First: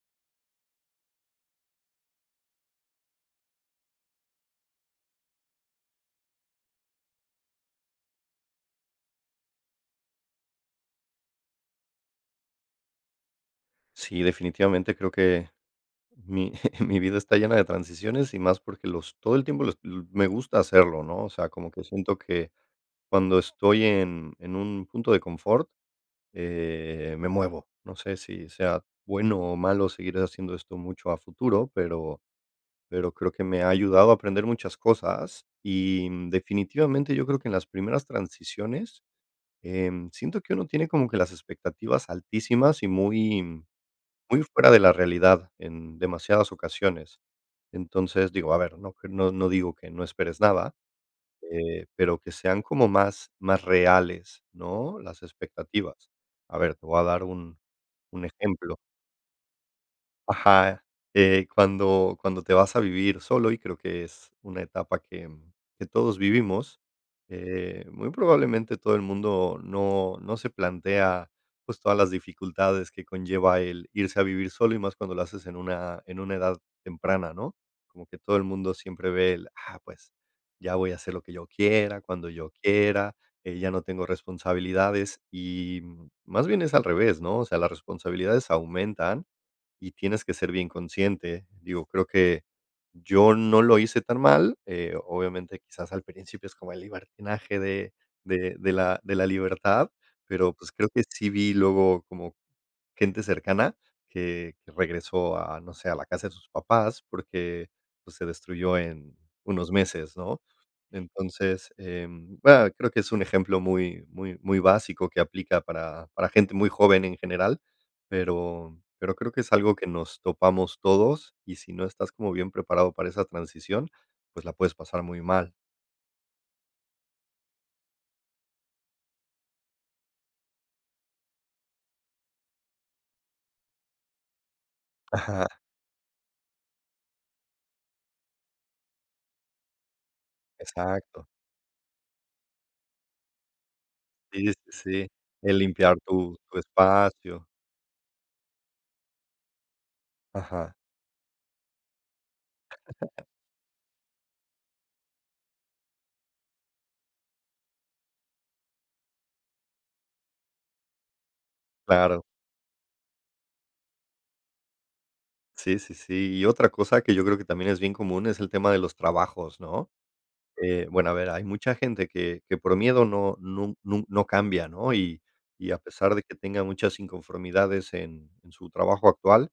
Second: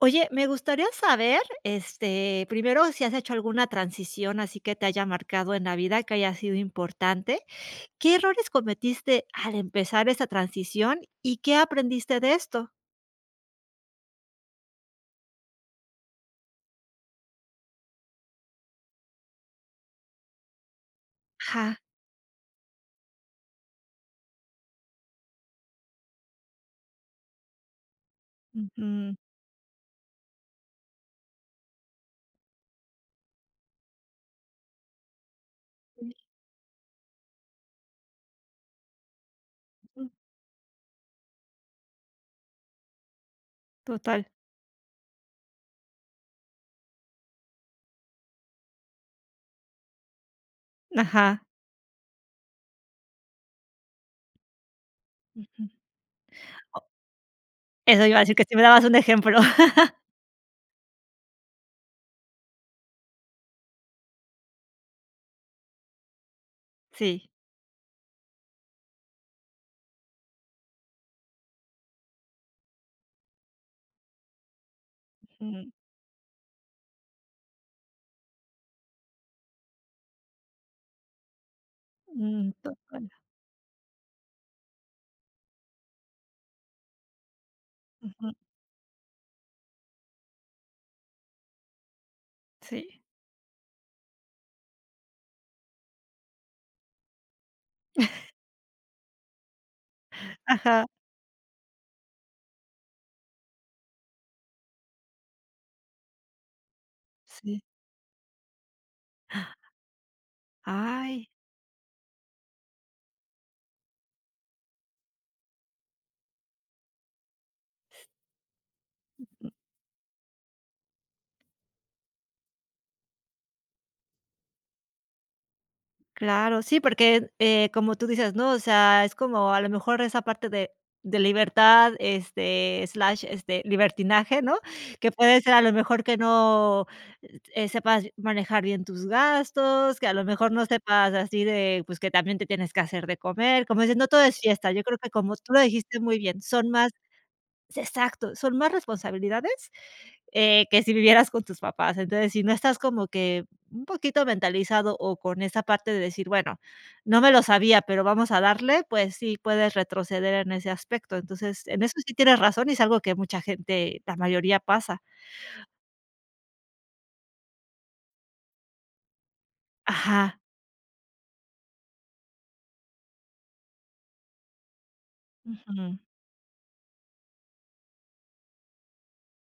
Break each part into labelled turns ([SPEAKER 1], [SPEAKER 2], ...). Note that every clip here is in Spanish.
[SPEAKER 1] Oye, me gustaría saber, este, primero, si has hecho alguna transición, así que te haya marcado en la vida, que haya sido importante, ¿qué errores cometiste al empezar esa transición y qué aprendiste de esto?
[SPEAKER 2] Sí, definitivamente creo que mi mi vida está llena de transiciones y más porque los todo el tiempo l l me gusta hacerlo, ¿no?, o sea, como
[SPEAKER 1] Ajá.
[SPEAKER 2] que siento que cuando estoy en en un punto de confort, eh, me muevo, no sé si sea
[SPEAKER 1] Ujú.
[SPEAKER 2] bueno o malo seguir haciendo esto mucho a futuro, pero pero creo que me ha ayudado a aprender muchas cosas y, mm, definitivamente yo creo que en las primeras transiciones, em,
[SPEAKER 1] Ujú.
[SPEAKER 2] siento que uno tiene como que las expectativas altísimas y muy
[SPEAKER 1] Total.
[SPEAKER 2] muy fuera de la realidad en demasiadas ocasiones, entonces, digo, a ver, no que no no digo que no esperes nada,
[SPEAKER 1] Ajá.
[SPEAKER 2] eh, pero que sean como más más reales, ¿no?, las
[SPEAKER 1] Ujú,
[SPEAKER 2] expectativas, a ver, te
[SPEAKER 1] O
[SPEAKER 2] voy a dar un
[SPEAKER 1] Eso iba a
[SPEAKER 2] un
[SPEAKER 1] decir, que si me
[SPEAKER 2] ejemplo.
[SPEAKER 1] dabas un ejemplo.
[SPEAKER 2] Ajá, eh, cuando cuando te vas a vivir solo, y creo que es una etapa que, mm, que todos vivimos,
[SPEAKER 1] Sí.
[SPEAKER 2] eh, muy probablemente todo el mundo no no se plantea, pues, todas las dificultades que conlleva el irse a vivir solo y más cuando lo haces en
[SPEAKER 1] Ujú.
[SPEAKER 2] una en una edad temprana, ¿no?, como que todo el mundo siempre ve el: "Ah, pues, ya voy a hacer lo que yo quiera, cuando yo
[SPEAKER 1] Mm,
[SPEAKER 2] quiera,
[SPEAKER 1] [unintelligible]
[SPEAKER 2] eh, ya no tengo responsabilidades", y más bien es al revés, ¿no?, o sea, las
[SPEAKER 1] Ujú.
[SPEAKER 2] responsabilidades aumentan y tienes que ser bien consciente, digo, creo que
[SPEAKER 1] Sí.
[SPEAKER 2] yo no lo hice tan mal, eh, obviamente, quizás al principio es como el libertinaje de de de la de la libertad, pero, pues,
[SPEAKER 1] Ajá.
[SPEAKER 2] creo que sí vi luego como gente cercana que regresó a, no sé, a la casa de sus papás
[SPEAKER 1] Sí.
[SPEAKER 2] porque, pues, se destruyó en unos meses, ¿no?,
[SPEAKER 1] Ay.
[SPEAKER 2] entonces, em, va creo que es un ejemplo muy muy muy básico que aplica para para gente muy joven en general, pero pero creo que es algo que nos topamos todos, y si no estás como bien preparado para esa transición, pues la puedes pasar muy mal.
[SPEAKER 1] Claro, sí, porque, eh, como tú dices, ¿no?, o sea, es como a lo mejor esa parte de de libertad, este, slash, este, libertinaje, ¿no?, que puede
[SPEAKER 2] Ajá.
[SPEAKER 1] ser a lo mejor que no sepas manejar bien tus gastos, que a lo mejor no sepas
[SPEAKER 2] Exacto.
[SPEAKER 1] así de, pues, que también te tienes que hacer de comer, como dices no todo es
[SPEAKER 2] Sí, sí,
[SPEAKER 1] fiesta, yo creo
[SPEAKER 2] sí,
[SPEAKER 1] que como tú
[SPEAKER 2] el
[SPEAKER 1] lo
[SPEAKER 2] limpiar
[SPEAKER 1] dijiste muy
[SPEAKER 2] tu
[SPEAKER 1] bien,
[SPEAKER 2] tu
[SPEAKER 1] son más
[SPEAKER 2] espacio.
[SPEAKER 1] se exacto, son más responsabilidades, eh,
[SPEAKER 2] Ajá.
[SPEAKER 1] que si vivieras con tus papás, entonces, si no estás como que un poquito mentalizado o con esa parte de decir: "Bueno, no me lo sabía, pero vamos a darle", pues sí, puedes retroceder en ese aspecto, entonces, en eso es que
[SPEAKER 2] Claro.
[SPEAKER 1] tienes razón y es algo que mucha gente, la mayoría pasa.
[SPEAKER 2] Sí, sí, sí, y otra cosa que yo creo que también es bien común es el tema de los trabajos, ¿no?,
[SPEAKER 1] Ajá.
[SPEAKER 2] eh, bueno, a ver, hay mucha gente que que por miedo no nun nun no cambia, ¿no?, y y a
[SPEAKER 1] Ujú.
[SPEAKER 2] pesar de que tenga muchas inconformidades en en su trabajo actual,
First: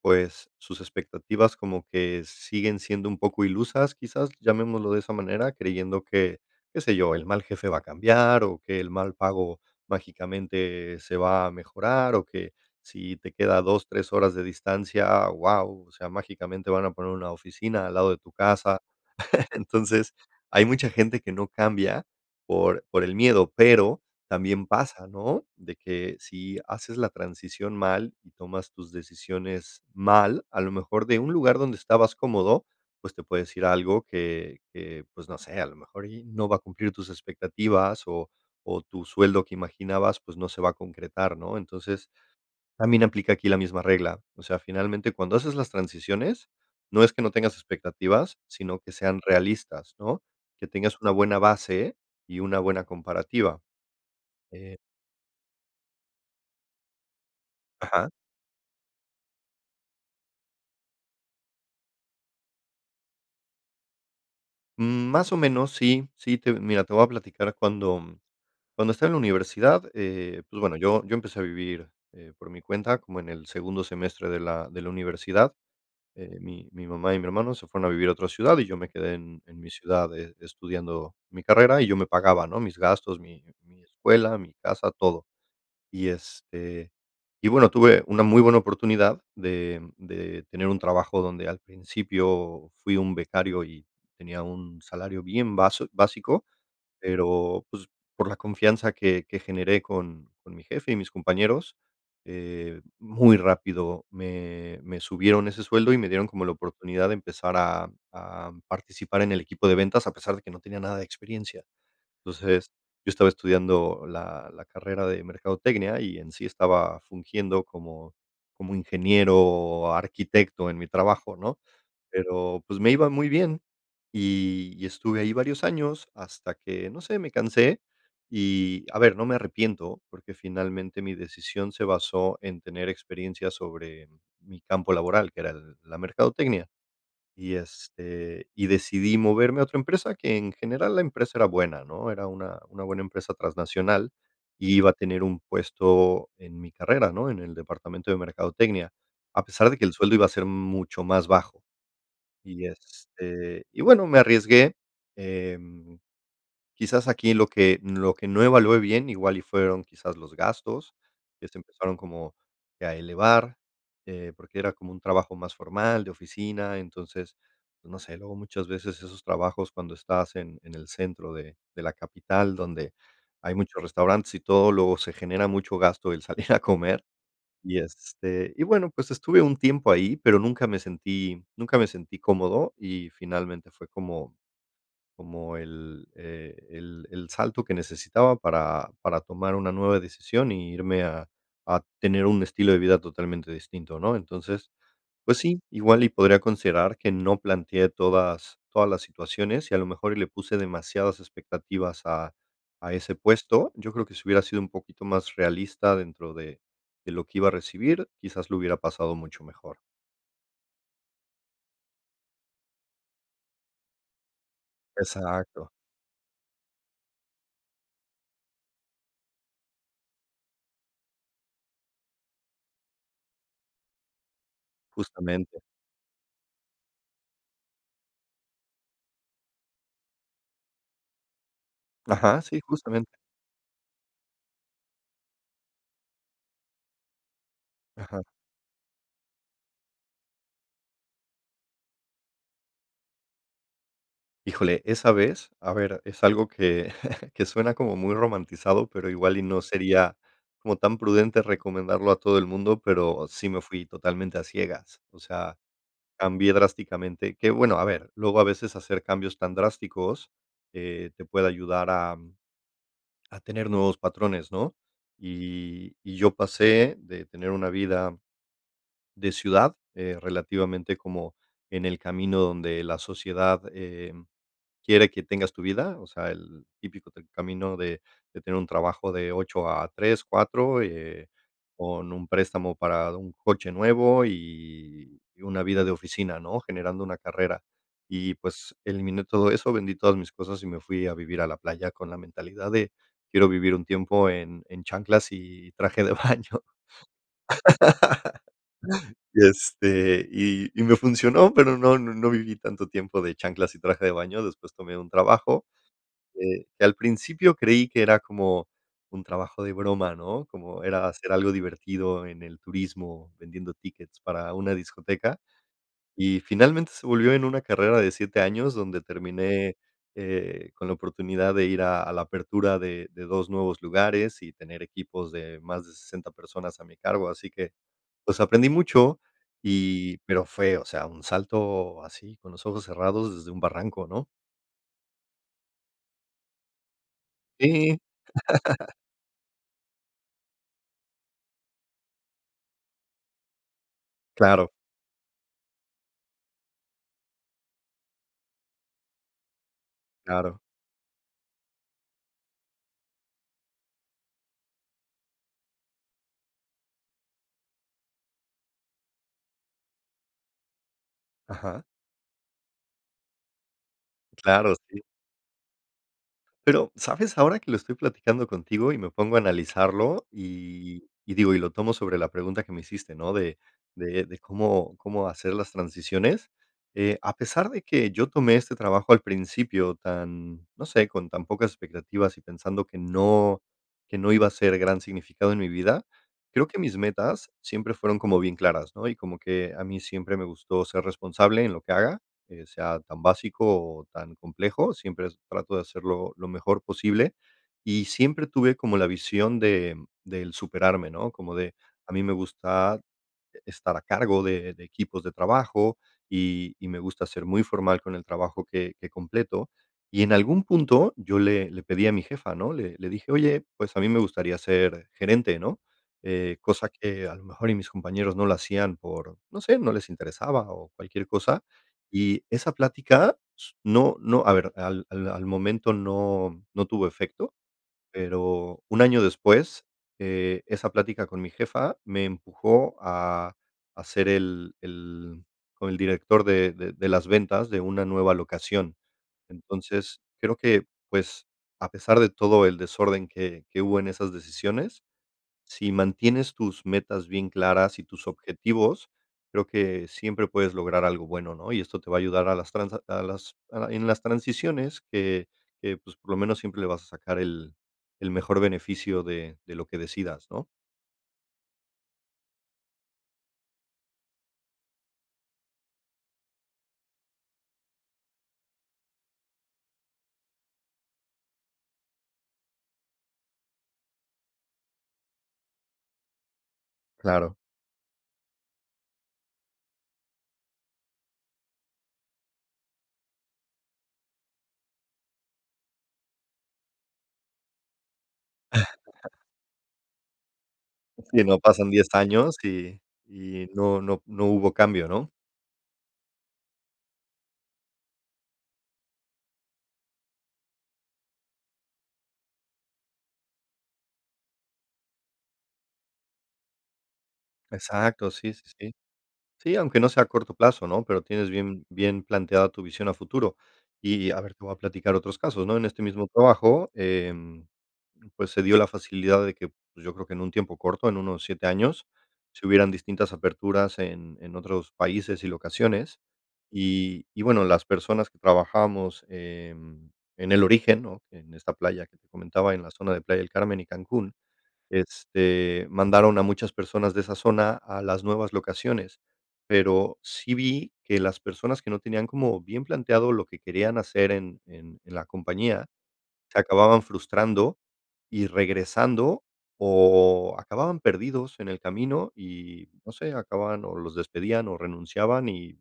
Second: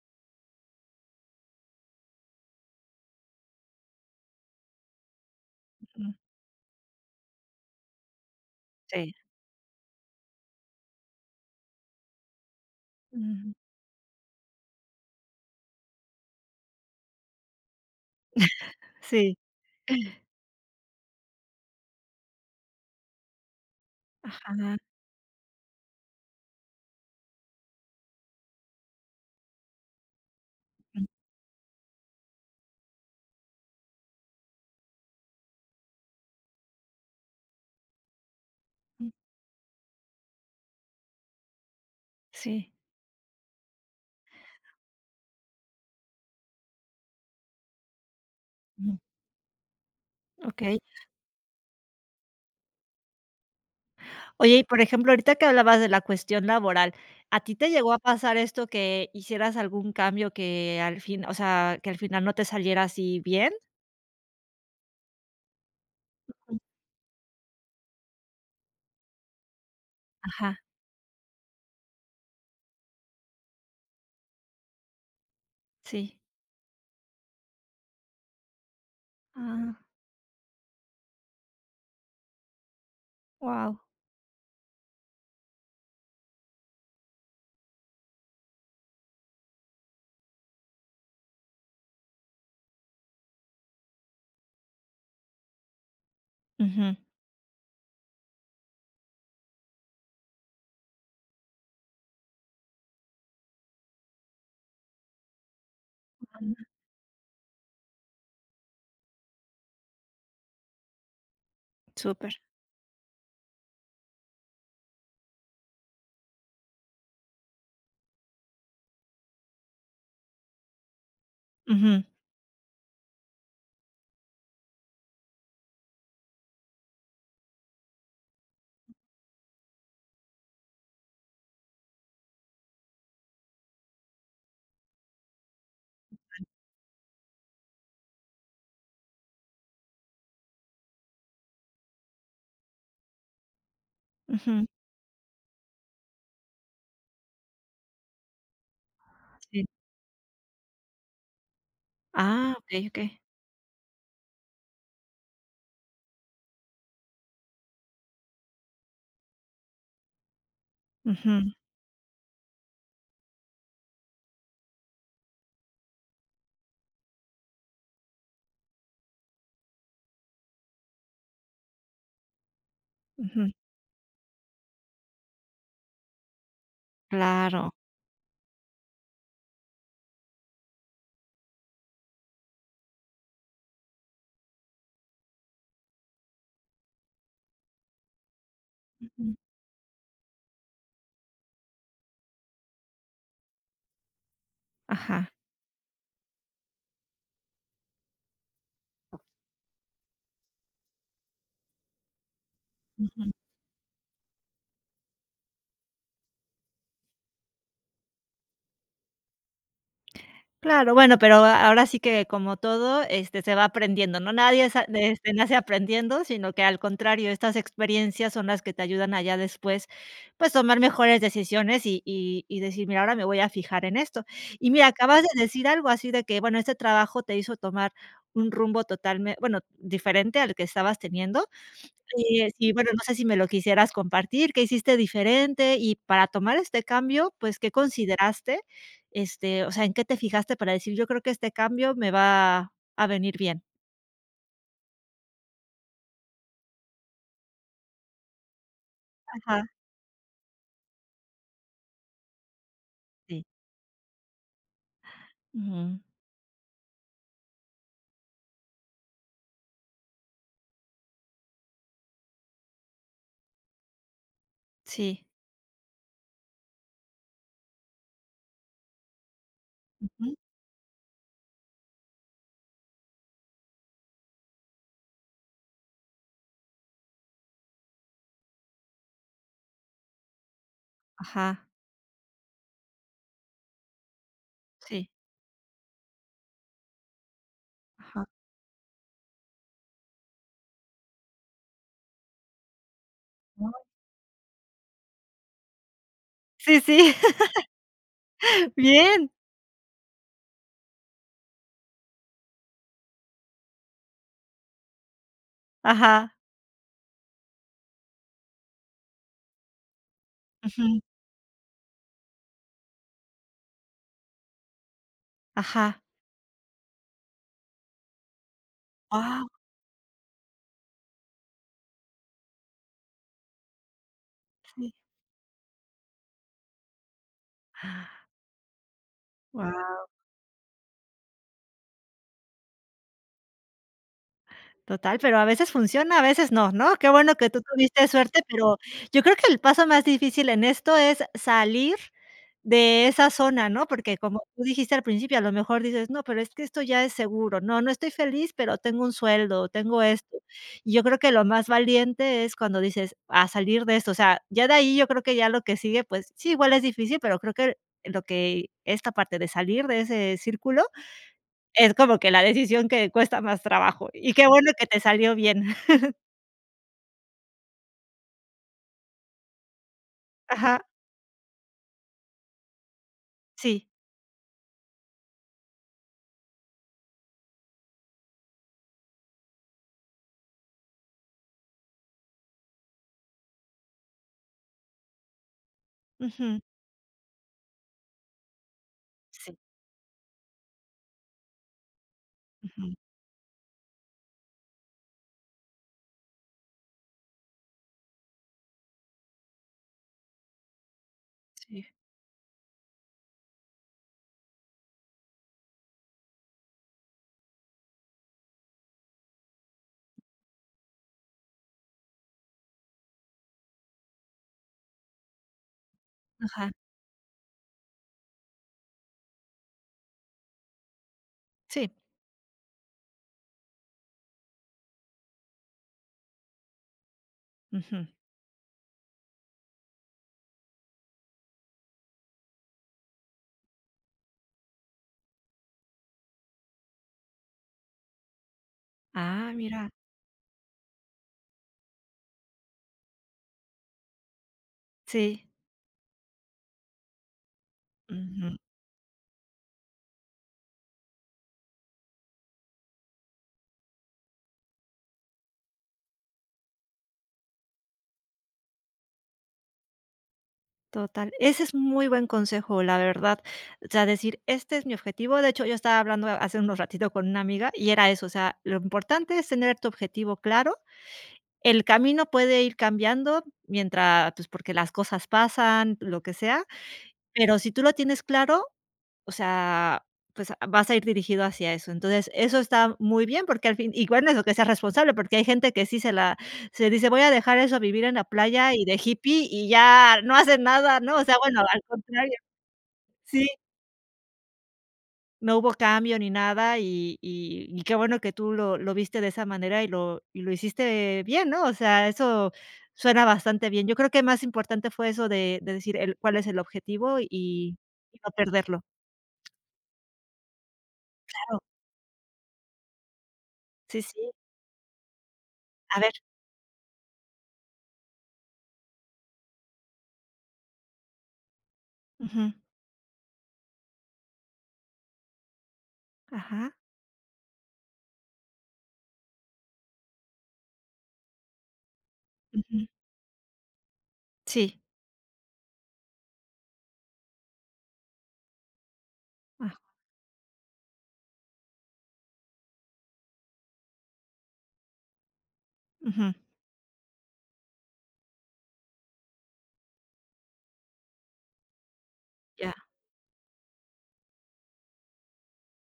[SPEAKER 2] pues sus expectativas como que siguen siendo un poco ilusas, quizás, llamémoslo de esa manera, creyendo
[SPEAKER 1] Ujú.
[SPEAKER 2] que, qué sé yo, el mal jefe va a cambiar o que el mal
[SPEAKER 1] Sí.
[SPEAKER 2] pago mágicamente se va a mejorar o que si te
[SPEAKER 1] Ujú.
[SPEAKER 2] queda a 2, 3 horas de distancia, ah, wao, o sea, mágicamente van a poner una oficina al lado de tu casa,
[SPEAKER 1] Sí.
[SPEAKER 2] entonces, hay mucha gente que no cambia por por el miedo, pero también
[SPEAKER 1] Ajá.
[SPEAKER 2] pasa, ¿no?, de que si haces la transición mal y tomas tus decisiones mal, a lo mejor
[SPEAKER 1] Mm.
[SPEAKER 2] de un lugar donde estabas cómodo, pues te puedo decir algo que que, pues no sé, a lo mejor y no va a cumplir tus expectativas o o tu
[SPEAKER 1] Mm.
[SPEAKER 2] sueldo que imaginabas, pues no se va a concretar, ¿no?, entonces,
[SPEAKER 1] Sí.
[SPEAKER 2] también aplica aquí la misma regla, o sea, finalmente, cuando haces las transiciones, no es que no tengas expectativas, sino que
[SPEAKER 1] Mm.
[SPEAKER 2] sean realistas, ¿no?, que
[SPEAKER 1] Okey.
[SPEAKER 2] tengas una buena base y una buena comparativa,
[SPEAKER 1] Oye, y
[SPEAKER 2] eh.
[SPEAKER 1] por ejemplo, ahorita que hablabas de la cuestión laboral, ¿a ti te llegó a
[SPEAKER 2] Ajá.
[SPEAKER 1] pasar esto que hicieras algún cambio que al fin, o sea, que al final no te saliera así bien?
[SPEAKER 2] Mm, más o menos, sí, sí, te mira, te voy a platicar cuando cuando estaba en la universidad, eh,
[SPEAKER 1] Ajá.
[SPEAKER 2] pues bueno, yo yo empecé a vivir, eh, por mi cuenta, como en el segundo semestre de la de la universidad,
[SPEAKER 1] Sí.
[SPEAKER 2] eh, mi mi mamá y mi hermano se fueron a vivir a otra ciudad y yo me quedé en en mi
[SPEAKER 1] ¡Ah!
[SPEAKER 2] ciudad e estudiando mi carrera y yo me pagaba, ¿no?, mis gastos, mi
[SPEAKER 1] Guau.
[SPEAKER 2] mi escuela, mi casa, todo, y este, y bueno, tuve una muy buena oportunidad de de tener un trabajo donde al principio fui un becario y tenía un salario bien bas bien básico,
[SPEAKER 1] Ujú.
[SPEAKER 2] pero, pues, por la confianza que que generé con con mi jefe y mis compañeros, eh, muy rápido me me subieron ese sueldo y me dieron como la
[SPEAKER 1] [unintelligible]
[SPEAKER 2] oportunidad de empezar a a participar en el equipo de ventas, a pesar de que no tenía nada de experiencia,
[SPEAKER 1] Súper.
[SPEAKER 2] entonces, yo estaba estudiando la la carrera de mercadotecnia y en sí estaba fungiendo como como ingeniero, arquitecto en mi trabajo, ¿no?,
[SPEAKER 1] Ujú.
[SPEAKER 2] pero, pues, me iba muy bien y y estuve ahí varios años hasta que, no sé, me cansé. Y, a ver, no me arrepiento, porque finalmente mi decisión se basó en tener experiencias sobre mi campo laboral, que era el la mercadotecnia, y, este, y decidí moverme a otra empresa que, en general, la empresa era buena, ¿no?, era una una buena empresa transnacional,
[SPEAKER 1] Ujú.
[SPEAKER 2] y iba a tener un puesto en mi carrera, ¿no?, en el departamento de mercadotecnia, a
[SPEAKER 1] Sí.
[SPEAKER 2] pesar de que el sueldo iba a ser mucho más bajo.
[SPEAKER 1] Ah,
[SPEAKER 2] Y,
[SPEAKER 1] okey, okey.
[SPEAKER 2] este, y, bueno, me arriesgué, eh, quizás aquí lo que lo que no evalué bien, igual y fueron quizás, los gastos, que
[SPEAKER 1] Ujú.
[SPEAKER 2] se empezaron como, que a elevar, eh, porque era como un trabajo más formal, de oficina, entonces, pues no sé, luego muchas veces esos trabajos cuando estás en en el centro de de la capital, donde
[SPEAKER 1] Ujú.
[SPEAKER 2] hay muchos restaurantes y todo, luego se genera mucho gasto el salir a comer,
[SPEAKER 1] ¡Claro!
[SPEAKER 2] y, este, y bueno, pues, estuve un tiempo ahí, pero, nunca me sentí nunca me sentí cómodo y finalmente fue como como el el el el salto que necesitaba para para
[SPEAKER 1] Ujú.
[SPEAKER 2] tomar una nueva decisión y irme a a tener un estilo de vida totalmente distinto, ¿no?, entonces,
[SPEAKER 1] Ajá.
[SPEAKER 2] pues sí, igual y podría considerar que no planteé todas todas las situaciones y a lo mejor, le puse demasiadas expectativas a a ese
[SPEAKER 1] Ujú.
[SPEAKER 2] puesto, yo creo que si hubiera sido un poquito más realista dentro de de lo que iba a recibir, quizás, lo hubiera pasado mucho mejor.
[SPEAKER 1] Claro, bueno, pero, a ahora sí que como todo, este, se va aprendiendo, ¿no?, nadie sa este, nace
[SPEAKER 2] Exacto.
[SPEAKER 1] aprendiendo, sino que al contrario, estas experiencias son las que te ayudan a ya después, pues, tomar mejores decisiones y y y decir: "Mira, ahora me voy a fijar en esto", y mira, acabas de
[SPEAKER 2] Justamente.
[SPEAKER 1] decir algo así de que, bueno, este trabajo te hizo tomar un rumbo totalme bueno, diferente al que estabas teniendo,
[SPEAKER 2] Ajá,
[SPEAKER 1] eh, sí,
[SPEAKER 2] sí,
[SPEAKER 1] y bueno, no
[SPEAKER 2] justamente.
[SPEAKER 1] sé, si me lo quisieras compartir, ¿qué hiciste diferente?, y para tomar este cambio, pues, ¿qué
[SPEAKER 2] Ajá.
[SPEAKER 1] consideraste?, este, o sea, en qué te fijaste para decir: "Yo creo que este cambio me va a venir bien".
[SPEAKER 2] Híjole, esa vez, a ver, es algo que que suena como muy romantizado, pero igual y no
[SPEAKER 1] Ajá.
[SPEAKER 2] sería como tan prudente recomendarlo a todo el mundo, pero
[SPEAKER 1] Sí.
[SPEAKER 2] sí me fui totalmente a ciegas. O sea,
[SPEAKER 1] Ujú.
[SPEAKER 2] cambié drásticamente, que bueno, a ver, luego a veces hacer cambios tan drásticos, eh, te puede ayudar, am, a tener nuevos patrones, ¿no?
[SPEAKER 1] Sí.
[SPEAKER 2] Y y yo pasé de tener una vida de ciudad, eh,
[SPEAKER 1] Ujú.
[SPEAKER 2] relativamente como en el camino donde la sociedad, em, quiere que tengas tu vida, o sea, el típico t del camino de de tener un trabajo de 8 a 3, 4, eh,
[SPEAKER 1] Ajá.
[SPEAKER 2] con un préstamo para un coche nuevo
[SPEAKER 1] Sí.
[SPEAKER 2] y y una vida de oficina, ¿no? Generando una carrera.
[SPEAKER 1] Ajá.
[SPEAKER 2] Y, pues, eliminé todo eso, vendí todas mis cosas y me fui a vivir a la playa con la mentalidad de: "Quiero vivir
[SPEAKER 1] Wao.
[SPEAKER 2] un tiempo en en chanclas y traje de baño".
[SPEAKER 1] Sí, sí. Bien.
[SPEAKER 2] Y este, y y me funcionó, pero no no no viví tanto tiempo de chanclas y traje de baño. Después tomé un trabajo
[SPEAKER 1] Ajá.
[SPEAKER 2] que que al principio creí que era como un trabajo de broma, ¿no? Como
[SPEAKER 1] Ujú.
[SPEAKER 2] era hacer algo divertido en el turismo, vendiendo tickets para una discoteca.
[SPEAKER 1] Ajá.
[SPEAKER 2] Y finalmente se volvió en una carrera de 7 años, donde
[SPEAKER 1] Wao.
[SPEAKER 2] terminé, eh, con la oportunidad de ir a a la apertura de de 2 nuevos lugares y tener
[SPEAKER 1] Sí.
[SPEAKER 2] equipos de más de 60 personas a mi cargo. Así que, pues, aprendí mucho
[SPEAKER 1] Wao.
[SPEAKER 2] y pero fue, o sea, un salto así con los ojos cerrados desde un barranco, ¿no?
[SPEAKER 1] Total, pero a veces funciona, a veces no, ¿no? Qué bueno que tú
[SPEAKER 2] Sí.
[SPEAKER 1] tuviste suerte, pero yo creo que el paso más difícil en esto es salir de esa zona, ¿no? Porque como tú
[SPEAKER 2] Claro.
[SPEAKER 1] dijiste al principio, a lo mejor dices: "No, pero es que esto ya es seguro. No, no estoy feliz, pero tengo un sueldo, tengo esto".
[SPEAKER 2] Claro.
[SPEAKER 1] Y yo creo que lo más valiente es cuando dices: "Va, salir de esto", o sea, ya de ahí yo creo que ya lo que sigue, pues, sí, igual es difícil, pero creo que lo que esta parte de salir de ese círculo,
[SPEAKER 2] Ajá.
[SPEAKER 1] es como que la decisión que cuesta más trabajo. Y qué bueno
[SPEAKER 2] Claro,
[SPEAKER 1] que te
[SPEAKER 2] sí.
[SPEAKER 1] salió bien.
[SPEAKER 2] Pero, ¿sabes ahora que lo estoy platicando contigo y me pongo a analizarlo?,
[SPEAKER 1] Ajá.
[SPEAKER 2] y y digo y lo tomo sobre la pregunta que me hiciste, ¿no?, de
[SPEAKER 1] Sí.
[SPEAKER 2] de de cómo cómo hacer las transiciones, eh, a pesar de que yo tomé este trabajo al principio tan, no sé, con tan pocas expectativas y pensando que no que no iba a ser gran significado en mi vida,
[SPEAKER 1] Ujú.
[SPEAKER 2] creo que mis metas siempre fueron como bien claras, ¿no?, y como
[SPEAKER 1] Sí.
[SPEAKER 2] que a mí siempre me gustó ser responsable en lo que haga, eh,
[SPEAKER 1] Ujú.
[SPEAKER 2] sea tan básico o tan complejo, siempre es trato de hacerlo lo mejor posible. Y siempre tuve como la visión de del superarme, ¿no?, como de,
[SPEAKER 1] Sí.
[SPEAKER 2] a mí me gusta, e estar a cargo de de equipos de trabajo, y y me gusta ser muy formal con el trabajo que que completo. Y en algún punto, yo le le pedí a mi jefa, ¿no?, le le dije: "Oye, pues a mí me gustaría ser gerente." ¿no?, eh,
[SPEAKER 1] Ajá.
[SPEAKER 2] cosa que a lo mejor, y mis compañeros no la hacían por, no sé, no les interesaba o cualquier cosa.
[SPEAKER 1] Sí.
[SPEAKER 2] Y esa plática s no no, a ver, al al al momento no no tuvo efecto,
[SPEAKER 1] Ujú.
[SPEAKER 2] pero, un año después, eh, esa plática con mi jefa me empujó a a ser el el como el director de de de las ventas de una nueva locación.
[SPEAKER 1] ¡Ah, mira!
[SPEAKER 2] Entonces, creo que, pues, a pesar de todo el desorden que que hubo en esas decisiones,
[SPEAKER 1] Sí.
[SPEAKER 2] si mantienes tus metas bien claras y tus
[SPEAKER 1] Ujú.
[SPEAKER 2] objetivos, creo que siempre puedes lograr algo bueno, ¿no?, y esto te va a ayudar a las transac a las en las transiciones que que, pues, por lo menos, siempre le vas a sacar el el mejor beneficio de de lo que decidas, ¿no?
[SPEAKER 1] Total, ese es muy buen consejo, la verdad. O sea, decir, este es mi objetivo. De hecho, yo estaba hablando ha hace unos ratitos con una amiga y era eso, o sea, lo importante es tener tu objetivo claro. El camino puede ir cambiando mientras, pues, porque las cosas pasan, lo que sea,
[SPEAKER 2] Claro.
[SPEAKER 1] pero, si tú lo tienes claro, o sea, pues, a vas a ir dirigido hacia eso. Entonces, eso está muy bien, porque al fin igual es lo que seas responsable, porque hay gente que sí, se la se dice: "Voy a dejar eso a vivir en la playa y de hippie, y ya no hacen nada", ¿no?, o sea,
[SPEAKER 2] Y no
[SPEAKER 1] bueno, al
[SPEAKER 2] pasan 10
[SPEAKER 1] contrario.
[SPEAKER 2] años, y
[SPEAKER 1] Sí.
[SPEAKER 2] y no no no hubo cambio, ¿no?
[SPEAKER 1] No hubo cambio ni nada, y y y qué bueno que tú lo lo viste de esa manera y lo y lo hiciste bien, ¿no?, o sea, eso suena bastante bien. Yo creo que más importante fue eso de de decir: "El cuál es el objetivo, y y no
[SPEAKER 2] Exacto, sí, sí,
[SPEAKER 1] perderlo".
[SPEAKER 2] sí. Sí, aunque no sea a corto plazo, ¿no?, pero, tienes
[SPEAKER 1] Claro.
[SPEAKER 2] bien bien planteada tu visión a futuro.
[SPEAKER 1] Sí, sí.
[SPEAKER 2] Y a ver, te voy a platicar otros casos, ¿no?, en
[SPEAKER 1] A
[SPEAKER 2] este
[SPEAKER 1] ver.
[SPEAKER 2] mismo trabajo, em, pues, se dio la facilidad de que, pues, yo creo que en un tiempo corto, en unos 7 años,
[SPEAKER 1] Ujú.
[SPEAKER 2] se hubieran distintas aperturas en en otros países y locaciones.
[SPEAKER 1] Ajá
[SPEAKER 2] Y y bueno, las personas que trabajamos en en el origen, ¿no?, en esta playa que te comentaba, en
[SPEAKER 1] Ujú.
[SPEAKER 2] la zona de Playa del Carmen y Cancún,
[SPEAKER 1] Sí.
[SPEAKER 2] este, mandaron a muchas personas de esa zona a las nuevas locaciones.
[SPEAKER 1] A
[SPEAKER 2] Pero, sí vi que las personas que no tenían como bien planteado lo que querían hacer en en en la compañía,
[SPEAKER 1] Ujú.
[SPEAKER 2] se acababan frustrando y regresando o acababan perdidos en el camino
[SPEAKER 1] Ya.
[SPEAKER 2] y, no sé, acababan, o los despedían o renunciaban y,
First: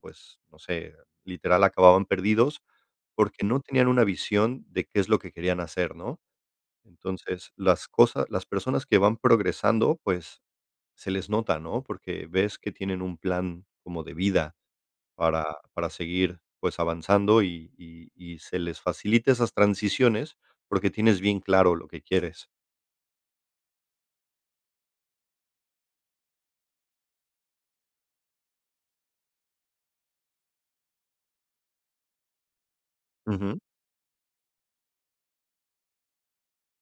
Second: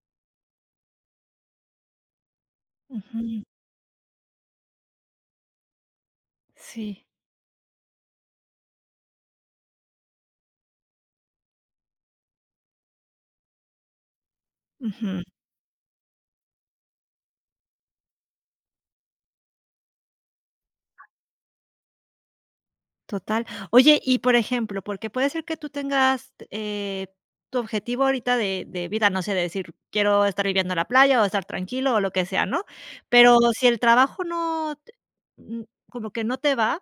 [SPEAKER 2] pues, no sé, literal acababan perdidos,
[SPEAKER 1] Ujú.
[SPEAKER 2] porque no tenían una visión de qué es lo que querían hacer, ¿no?,
[SPEAKER 1] Sí.
[SPEAKER 2] entonces, las cosas las personas que van progresando, pues, se les nota, ¿no?, porque ves que tienen un plan como de vida,
[SPEAKER 1] Ujú.
[SPEAKER 2] para para seguir, pues, avanzando y y y se les facilita esas transiciones, porque tienes bien claro lo que quieres.
[SPEAKER 1] Total. Oye, y por ejemplo, porque puede ser que tú tengas, t eh, tu objetivo ahorita de de vida, no sé, de decir: "Quiero estar viviendo la playa o estar tranquilo o lo que sea", ¿no?, pero,
[SPEAKER 2] Ujú.
[SPEAKER 1] si el trabajo no te mm, como que no te va.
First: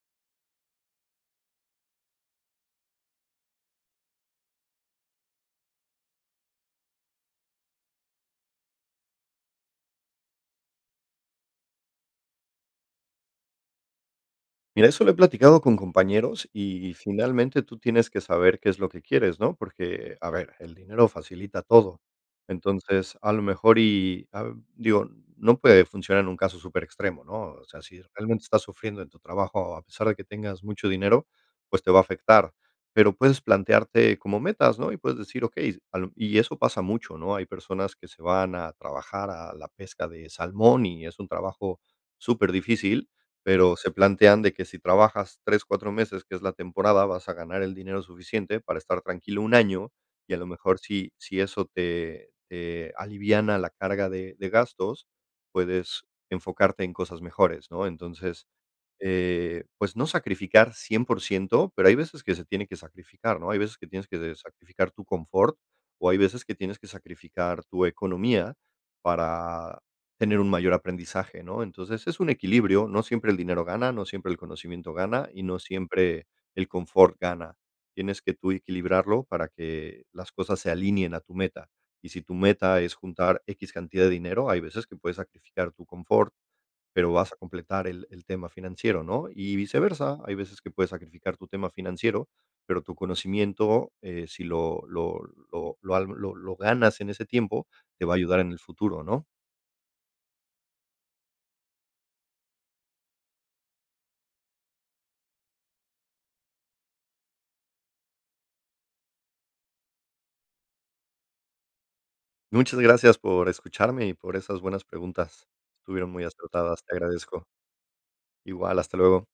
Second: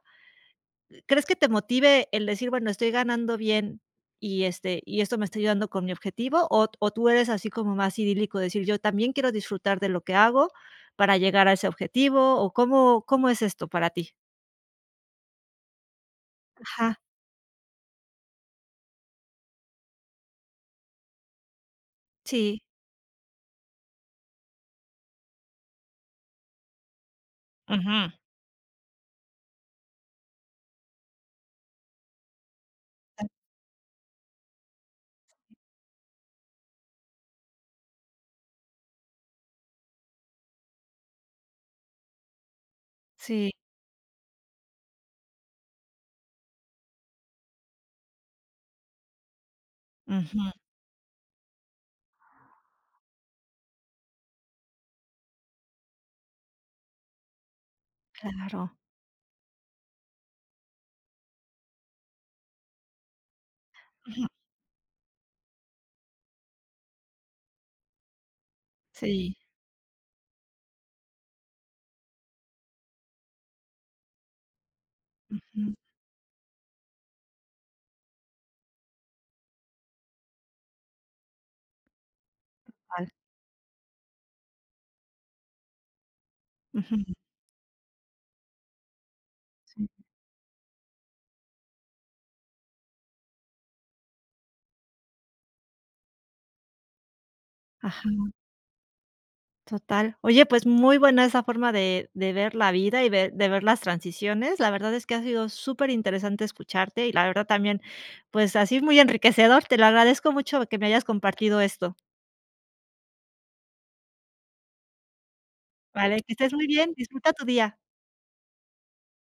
[SPEAKER 1] ¿Crees que te motive el decir: "Bueno, estoy ganando bien y, este, y esto me está ayudando con mi objetivo", ot o tú eres así como más idílico, de decir: "Yo también quiero disfrutar de lo que hago para llegar a ese objetivo", o cómo cómo es esto para ti?
[SPEAKER 2] Mira, eso lo he platicado con compañeros,
[SPEAKER 1] Ajá.
[SPEAKER 2] y, finalmente, tú tienes que saber qué es lo que quieres, ¿no?, porque, a ver, el dinero facilita todo.
[SPEAKER 1] Sí.
[SPEAKER 2] Entonces, a lo mejor, y, ah, digo, no puede funcionar en un caso superextremo, ¿no?, o sea, si
[SPEAKER 1] Ujú.
[SPEAKER 2] realmente estás sufriendo en tu trabajo, a pesar de que tengas mucho dinero, pues, te va a afectar. Pero puedes plantearte como metas, ¿no?, y puedes decir, okey, a lo y eso pasa mucho, ¿no?, hay personas que se van a trabajar a la pesca de salmón y es un trabajo superdifícil.
[SPEAKER 1] Sí.
[SPEAKER 2] Pero, se plantean de que si trabajas 3, 4 meses, que es la temporada, vas a ganar el dinero suficiente para estar tranquilo un año, y a lo
[SPEAKER 1] Ujú.
[SPEAKER 2] mejor si si eso te te aliviana la carga de de gastos, puedes enfocarte en cosas mejores, ¿no?, entonces,
[SPEAKER 1] Claro.
[SPEAKER 2] eh, pues, no sacrificar 100%, pero, hay veces que se tiene que sacrificar, ¿no?, hay veces que tienes que
[SPEAKER 1] Ujú.
[SPEAKER 2] de sacrificar tu confort, o hay veces que tienes que sacrificar tu economía,
[SPEAKER 1] Sí.
[SPEAKER 2] para tener un mayor aprendizaje, ¿no?, entonces, es un equilibrio, no siempre el dinero gana, no siempre el conocimiento gana, y no
[SPEAKER 1] Ujú.
[SPEAKER 2] siempre el confort gana. Tienes que tú equilibrarlo, para que las cosas se alineen a tu meta. Y si tu meta es
[SPEAKER 1] Al
[SPEAKER 2] juntar equis, cantidad de dinero, hay veces que puedes sacrificar tu confort, pero,
[SPEAKER 1] Ujú.
[SPEAKER 2] vas a completar el el tema financiero, ¿no?, y
[SPEAKER 1] Sí.
[SPEAKER 2] viceversa, hay veces que puedes sacrificar tu tema financiero, pero tu conocimiento, eh, si lo lo lo al lo lo ganas en ese tiempo, te
[SPEAKER 1] Ajá.
[SPEAKER 2] va a ayudar en el futuro, ¿no?
[SPEAKER 1] Total. Oye, pues, muy buena esa forma de de ver la vida, y ver de ver las transiciones. La verdad es que ha sido superinteresante escucharte, y la verdad también, pues, ha sido muy enriquecedor. Te lo agradezco mucho, que me hayas compartido esto.
[SPEAKER 2] Muchas gracias por escucharme y por esas buenas preguntas. Estuvieron
[SPEAKER 1] Vale,
[SPEAKER 2] muy
[SPEAKER 1] que estés muy
[SPEAKER 2] acertadas,
[SPEAKER 1] bien,
[SPEAKER 2] te
[SPEAKER 1] disfruta tu
[SPEAKER 2] agradezco.
[SPEAKER 1] día.
[SPEAKER 2] Igual, hasta luego.